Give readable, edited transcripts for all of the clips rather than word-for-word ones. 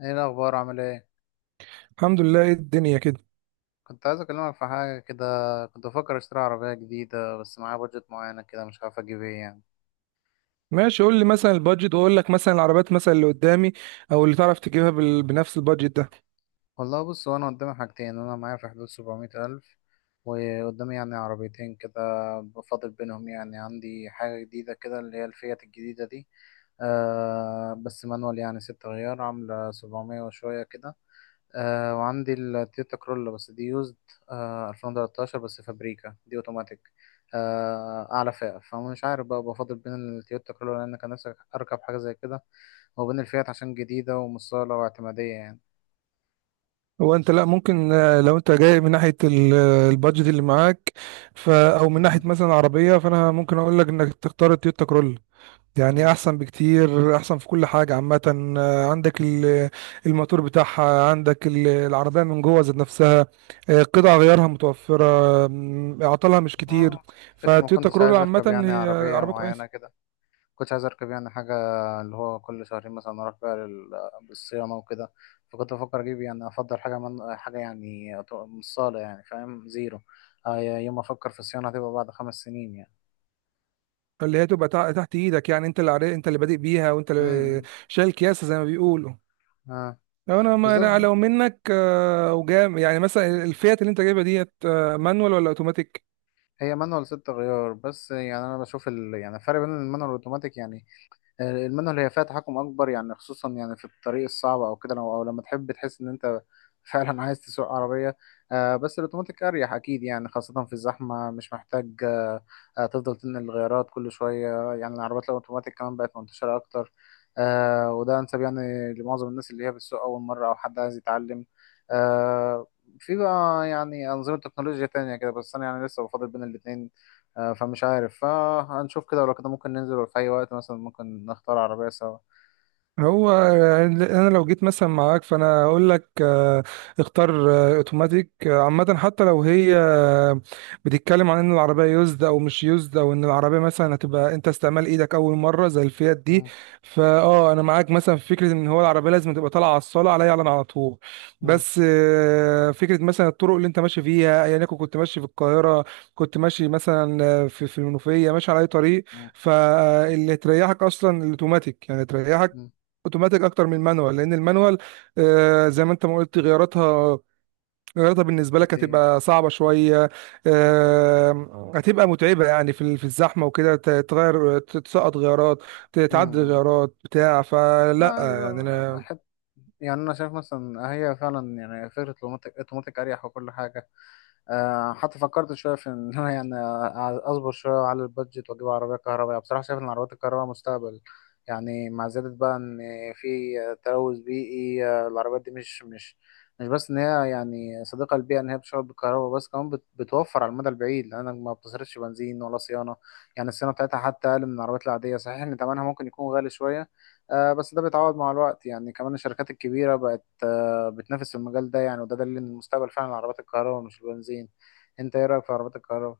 ايه الاخبار عامل ايه؟ الحمد لله، ايه الدنيا كده. كنت عايز اكلمك في حاجه كده. كنت بفكر اشتري عربيه جديده، بس معايا بادجت معينه كده مش عارف اجيب ايه يعني. ماشي، قول لي مثلا البادجت واقول لك مثلا العربيات مثلا اللي قدامي او اللي تعرف تجيبها بنفس البادجت ده. والله بص، هو انا قدامي حاجتين، انا معايا في حدود 700 الف وقدامي يعني عربيتين كده، بفاضل بينهم. يعني عندي حاجه جديده كده اللي هي الفيات الجديده دي، بس مانوال يعني 6 غيار عامله 700 وشويه كده. وعندي التويوتا كرولا بس دي يوزد، 2013، بس فابريكا دي اوتوماتيك، اعلى فئة. فمش عارف بقى بفضل بين التويوتا كرولا لان كان نفسي اركب حاجة زي كده، وبين الفيات عشان جديدة ومصالة واعتمادية يعني. هو انت لا ممكن لو انت جاي من ناحيه البادجت اللي معاك او من ناحيه مم. مثلا عربيه، فانا ممكن اقول لك انك تختار التويوتا كرولا. يعني مم. احسن بكتير، احسن في كل حاجه عامه. عندك الموتور بتاعها، عندك العربيه من جوه ذات نفسها. قطع غيارها متوفره. اعطالها مش كتير. آه، فكرة ما فتويوتا كنتش كرولا عايز عامه اركب يعني هي عربية عربيه معينة كويسه. كده، كنتش عايز اركب يعني حاجه اللي هو كل شهرين مثلا اروح بقى للصيانه وكده. فكنت بفكر اجيب يعني افضل حاجه من حاجه، يعني من الصاله، يعني فاهم زيرو. آه، يوم ما افكر في الصيانه هتبقى بعد 5 سنين يعني. اللي هي تبقى تحت ايدك، يعني انت اللي عارف، انت اللي بادئ بيها، وانت اللي امم. شايل كياسه زي ما بيقولوا. اه، لو انا ما أنا بالظبط. لو منك وجام يعني مثلا، الفيات اللي انت جايبها ديت مانوال ولا اوتوماتيك؟ هي مانوال 6 غيار، بس يعني انا بشوف يعني الفرق بين المانوال والاوتوماتيك يعني. المانوال هي فيها تحكم اكبر، يعني خصوصا يعني في الطريق الصعب او كده، أو لما تحب تحس ان انت فعلا عايز تسوق عربيه. آه، بس الاوتوماتيك اريح اكيد يعني، خاصه في الزحمه مش محتاج، تفضل تنقل الغيارات كل شويه. يعني العربيات الاوتوماتيك كمان بقت منتشره اكتر، آه، وده انسب يعني لمعظم الناس اللي هي بتسوق اول مره او حد عايز يتعلم. آه، في بقى يعني انظمه تكنولوجيا تانية كده، بس انا يعني لسه بفضل بين الاتنين. آه، فمش عارف، فهنشوف كده ولو كده ممكن ننزل في أي وقت مثلا، ممكن نختار عربية سوا. هو يعني انا لو جيت مثلا معاك، فانا اقول لك اختار اوتوماتيك عامه، حتى لو هي بتتكلم عن ان العربيه يوزد او مش يوزد، او ان العربيه مثلا هتبقى انت استعمال ايدك اول مره زي الفيات دي. مم، فاه انا معاك مثلا في فكره ان هو العربيه لازم تبقى طالعه على الصاله، عليا، على طول. مم، بس فكره مثلا الطرق اللي انت ماشي فيها، ايا يكن، كنت ماشي في القاهره، كنت ماشي مثلا في المنوفيه، ماشي على اي طريق، مم، فاللي تريحك اصلا الاوتوماتيك. يعني تريحك مم، اوتوماتيك اكتر من المانوال، لان المانوال زي ما انت ما قلت، غياراتها بالنسبه لك كتير. هتبقى صعبه شويه. هتبقى متعبه يعني في في الزحمه وكده، تغير، تسقط غيارات، مم. تعدل مم. غيارات بتاع لا، فلا عادي بقى يعني. أحب. يعني أنا شايف مثلا هي فعلا يعني فكرة الأوتوماتيك، أوتوماتيك أريح وكل حاجة. آه، حتى فكرت شويه في ان انا يعني اصبر شويه على البادجت واجيب عربيه كهربائيه. بصراحه شايف ان العربيات الكهربائيه مستقبل يعني، مع زياده بقى ان في تلوث بيئي. آه، العربيات دي مش بس ان هي يعني صديقه للبيئه، ان هي بتشتغل بالكهرباء، بس كمان بتوفر على المدى البعيد لانك ما بتصرفش بنزين ولا صيانه. يعني الصيانه بتاعتها حتى اقل من العربيات العاديه. صحيح ان ثمنها ممكن يكون غالي شويه، آه، بس ده بيتعوض مع الوقت. يعني كمان الشركات الكبيره بقت بتنافس في المجال ده يعني، وده دليل ان المستقبل فعلا عربات الكهرباء مش البنزين. انت ايه رايك في عربات الكهرباء؟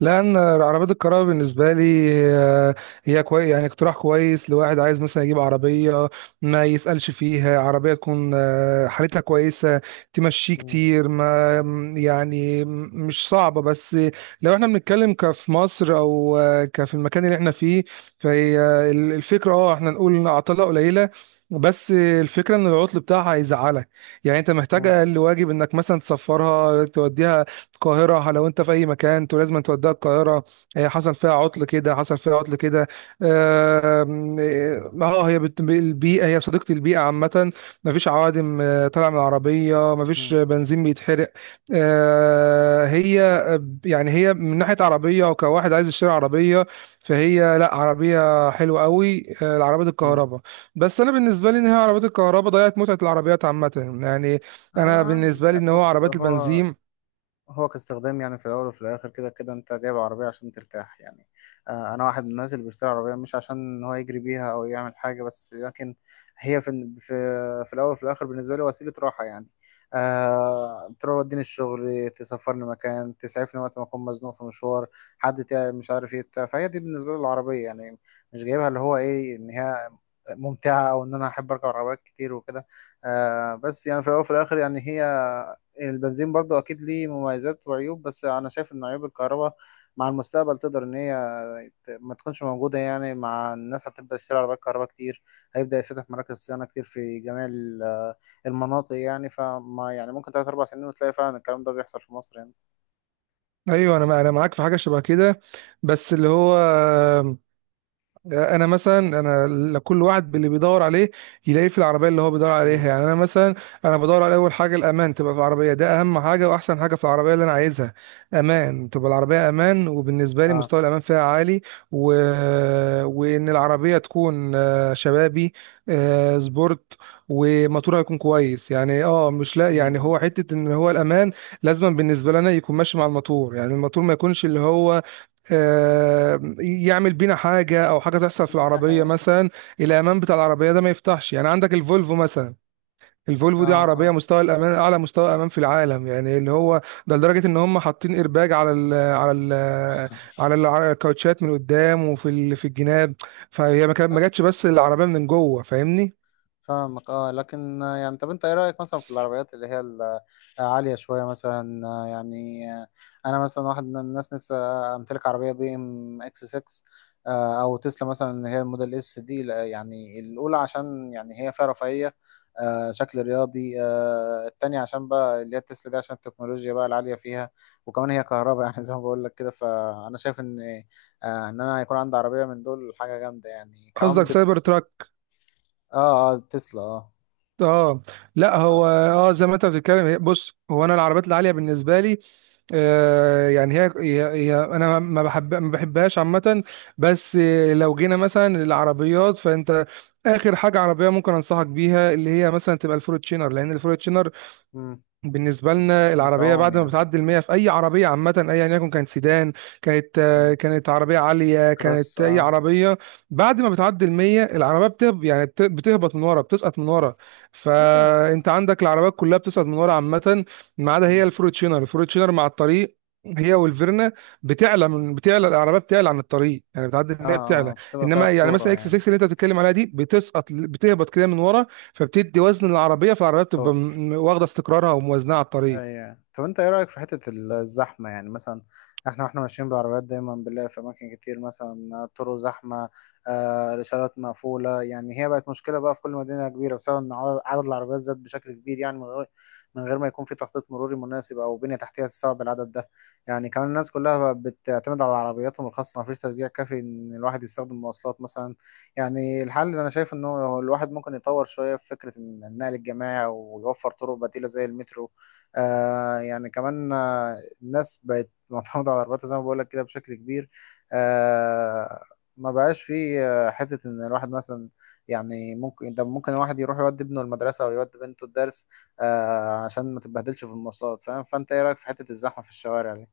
لان عربيات الكهرباء بالنسبه لي آه، هي كويس، يعني اقتراح كويس لواحد عايز مثلا يجيب عربيه ما يسالش فيها، عربيه تكون حالتها كويسه، تمشي مم. كتير، ما م- يعني مش صعبه. بس لو احنا بنتكلم كفي مصر او كفي المكان اللي احنا فيه، فهي الفكره، اه، احنا نقول ان عطلها قليله، بس الفكره ان العطل بتاعها هيزعلك. يعني انت محتاج مم. اقل واجب انك مثلا تسفرها، توديها القاهرة. لو انت في اي مكان، انتوا لازم توديها القاهرة. هي حصل فيها عطل كده، حصل فيها عطل كده. آم، اه آه، هي البيئة، هي صديقة البيئة عامة. مفيش عوادم طالعة من العربية، مفيش مم. بنزين بيتحرق. آه، هي يعني هي من ناحية عربية، وكواحد عايز يشتري عربية، فهي لا، عربية حلوة قوي العربية مم. الكهرباء. بس انا بالنسبة لي، ان هي عربية الكهرباء ضيعت متعة العربيات عامة. يعني اه، انا عادي. بالنسبة لي ان هو بص، عربيات هو البنزين. هو كاستخدام يعني في الاول وفي الاخر كده كده انت جايب عربيه عشان ترتاح يعني. آه، انا واحد من الناس اللي بيشتري عربيه مش عشان ان هو يجري بيها او يعمل حاجه، بس لكن هي في الاول وفي الاخر بالنسبه لي وسيله راحه يعني. أه، توديني الشغل، تسافرني مكان، تسعفني وقت ما اكون مزنوق في مشوار، حد تعب مش عارف ايه بتاع. فهي دي بالنسبه لي العربيه يعني، مش جايبها اللي هو ايه ان هي ممتعه، او ان انا احب اركب عربيات كتير وكده. أه، بس يعني في الاول وفي الاخر يعني هي البنزين برضو اكيد ليه مميزات وعيوب، بس انا شايف ان عيوب الكهرباء مع المستقبل تقدر ان هي ما تكونش موجودة. يعني مع الناس هتبدأ تشتري عربيات كهرباء كتير، هيبدأ يفتح مراكز صيانة كتير في جميع المناطق. يعني، فما يعني ممكن تلات أربع سنين وتلاقي فعلا الكلام ده بيحصل في مصر يعني. ايوه، انا معاك في حاجه شبه كده، بس اللي هو انا مثلا، انا كل واحد باللي بيدور عليه يلاقيه في العربيه اللي هو بيدور امم. عليها. يعني انا مثلا انا بدور على اول حاجه الامان، تبقى في العربيه، ده اهم حاجه واحسن حاجه في العربيه اللي انا عايزها. امان، تبقى العربيه امان، وبالنسبه لي اه. مستوى الامان فيها عالي. و... وان العربيه تكون شبابي، سبورت، وموتورها يكون كويس. يعني اه مش لا، يعني امم. هو حته ان هو الامان لازما بالنسبه لنا يكون ماشي مع الموتور، يعني الموتور ما يكونش اللي هو يعمل بينا حاجه، او حاجه تحصل في ده العربيه حقيقي. مثلا الامان بتاع العربيه ده ما يفتحش. يعني عندك الفولفو مثلا، الفولفو دي عربيه اه. مستوى الامان اعلى مستوى امان في العالم، يعني اللي هو ده لدرجه ان هم حاطين ايرباج على على الكاوتشات من قدام، وفي في الجناب. فهي اه، ما جاتش بس العربيه من جوه، فاهمني؟ فاهمك. اه، لكن آه، يعني طب انت ايه رأيك مثلا في العربيات اللي هي العالية شوية مثلا؟ آه، يعني آه، انا مثلا واحد من الناس نفسي امتلك عربية بي ام اكس 6، آه، او تسلا مثلا اللي هي الموديل اس دي. لا، يعني الاولى عشان يعني هي فيها رفاهية، آه، شكل رياضي. آه، التانية عشان بقى اللي هي التسلا دي عشان التكنولوجيا بقى العالية فيها، وكمان هي كهرباء يعني زي ما بقول لك كده، فانا شايف ان آه، ان انا يكون عندي عربية من دول حاجة جامدة يعني، كمان قصدك بت سايبر بت تراك؟ اه. اه، تسلا. اه. اه لا، آه. هو اه زي ما انت بتتكلم، بص، هو انا العربيات العاليه بالنسبه لي يعني هي انا ما بحبهاش عامه. بس لو جينا مثلا للعربيات، فانت اخر حاجه عربيه ممكن انصحك بيها اللي هي مثلا تبقى الفورتشينر، لان الفورتشينر مم. بالنسبة لنا العربية بتعوم بعد ما يعني. بتعدي المية في أي عربية عامة، أيا يكن كانت سيدان، كانت مم. كانت عربية عالية، كروس، كانت أي اه. عربية، بعد ما بتعدي المية العربية بتهب، يعني بتهبط من ورا، بتسقط من ورا. ايوه. فأنت عندك العربيات كلها بتسقط من ورا عامة، ما عدا هي مم. الفروتشينر. الفروتشينر مع الطريق، هي والفيرنا، بتعلى العربيه، بتعلى عن الطريق. يعني بتعدي اه. المية اه، بتعلى. بتبقى فيها انما يعني مثلا اكس خطورة 6 اللي انت بتتكلم عليها دي بتسقط، بتهبط كده من ورا، فبتدي وزن للعربيه، فالعربيه بتبقى يعني. واخده استقرارها وموازنها على الطريق. ايوه، طب انت ايه رايك في حته الزحمه يعني؟ مثلا احنا واحنا ماشيين بالعربيات دايما بنلاقي في اماكن كتير مثلا طرق زحمه، آه، الاشارات مقفوله. يعني هي بقت مشكله بقى في كل مدينه كبيره، بسبب ان عدد العربيات زاد بشكل كبير، يعني من غير ما يكون في تخطيط مروري مناسب او بنيه تحتيه تستوعب العدد ده. يعني كمان الناس كلها بقت بتعتمد على عربياتهم الخاصه، مفيش تشجيع كافي ان الواحد يستخدم مواصلات مثلا. يعني الحل اللي انا شايف انه الواحد ممكن يطور شويه في فكره النقل الجماعي ويوفر طرق بديله زي المترو. آه، يعني كمان آه، الناس بقت معتمدة على العربيات زي ما بقولك كده بشكل كبير. آه، ما بقاش في آه، حتة إن الواحد مثلا، يعني ممكن ده ممكن الواحد يروح يودي ابنه المدرسة أو يودي بنته الدرس، آه، عشان ما تتبهدلش في المواصلات فاهم. فأنت إيه رأيك في حتة الزحمة في الشوارع دي؟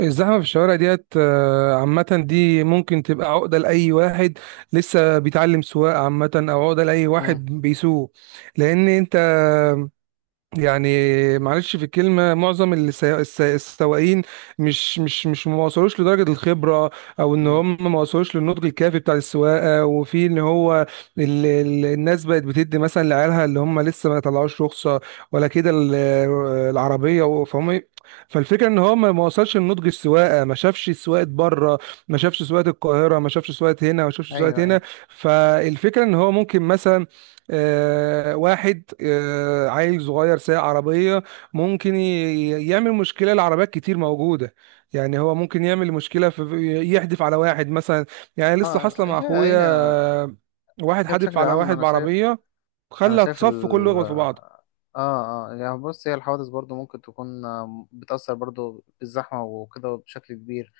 الزحمه في الشوارع ديت عامه دي ممكن تبقى عقده لاي واحد لسه بيتعلم سواقه عامه، او عقده لاي مم. واحد بيسوق. لان انت يعني معلش في الكلمة، معظم اللي السواقين مش ما وصلوش لدرجة الخبرة، او ان مم. هم ما وصلوش للنضج الكافي بتاع السواقة. وفي ان هو ال ال الناس بقت بتدي مثلا لعيالها اللي هم لسه ما طلعوش رخصة ولا كده العربية، فهم فالفكرة ان هو ما ما وصلش لنضج السواقة، ما شافش سواقة بره، ما شافش سواقة القاهرة، ما شافش سواقة هنا، ما شافش أيوه، سواقة هنا. أيوه. فالفكرة ان هو ممكن مثلا واحد عيل صغير سايق عربية، ممكن يعمل مشكلة لعربيات كتير موجودة. يعني هو ممكن يعمل مشكلة في يحدف على واحد مثلا، يعني لسه آه، حاصلة لا، مع هي أخويا هي آه، واحد هي حادف بشكل على عام واحد أنا شايف، بعربية، أنا خلى شايف الصف كله يخبط في بعضه. اه، اه، يعني بص، هي الحوادث برضو ممكن تكون آه، بتأثر برضو بالزحمة وكده بشكل كبير.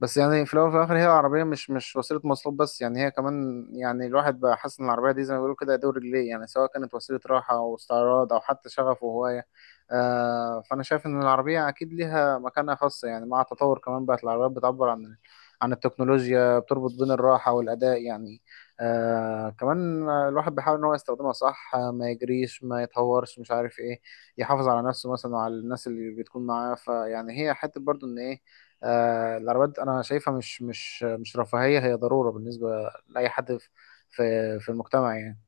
بس يعني في الاول وفي الاخر هي عربيه مش وسيله مواصلات بس، يعني هي كمان يعني الواحد بقى حاسس ان العربيه دي زي ما بيقولوا كده دور رجليه، يعني سواء كانت وسيله راحه او استعراض او حتى شغف وهوايه. آه، فانا شايف ان العربيه اكيد ليها مكانة خاصه، يعني مع التطور كمان بقت العربيات بتعبر عن التكنولوجيا، بتربط بين الراحه والاداء يعني. آه، كمان الواحد بيحاول ان هو يستخدمها صح، آه، ما يجريش ما يتهورش مش عارف ايه، يحافظ على نفسه مثلا وعلى الناس اللي بتكون معاه. فيعني هي حته برضو ان ايه آه، العربيات انا شايفها مش رفاهية، هي ضرورة بالنسبة لأي حد في في المجتمع يعني.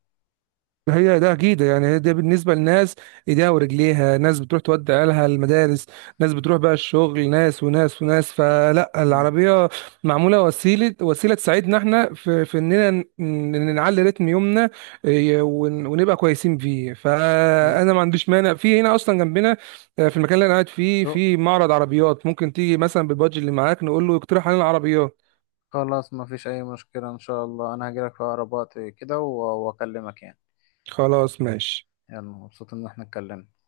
هي ده اكيد، يعني هي ده بالنسبه لناس ايديها ورجليها. ناس بتروح تودي عيالها المدارس، ناس بتروح بقى الشغل، ناس وناس وناس، فلا مم. العربيه معموله وسيله، تساعدنا احنا في، اننا نعلي رتم يومنا إيه، ونبقى كويسين فيه. مم. فانا ما عنديش مانع، في هنا اصلا جنبنا في المكان اللي انا قاعد فيه تو- في معرض عربيات، ممكن تيجي مثلا بالبادج اللي معاك، نقول له يقترح علينا عربيات. خلاص ما فيش اي مشكلة. ان شاء الله انا هجيلك في اقرب وقت كده واكلمك يعني. خلاص ماشي. يلا، مبسوط ان احنا اتكلمنا.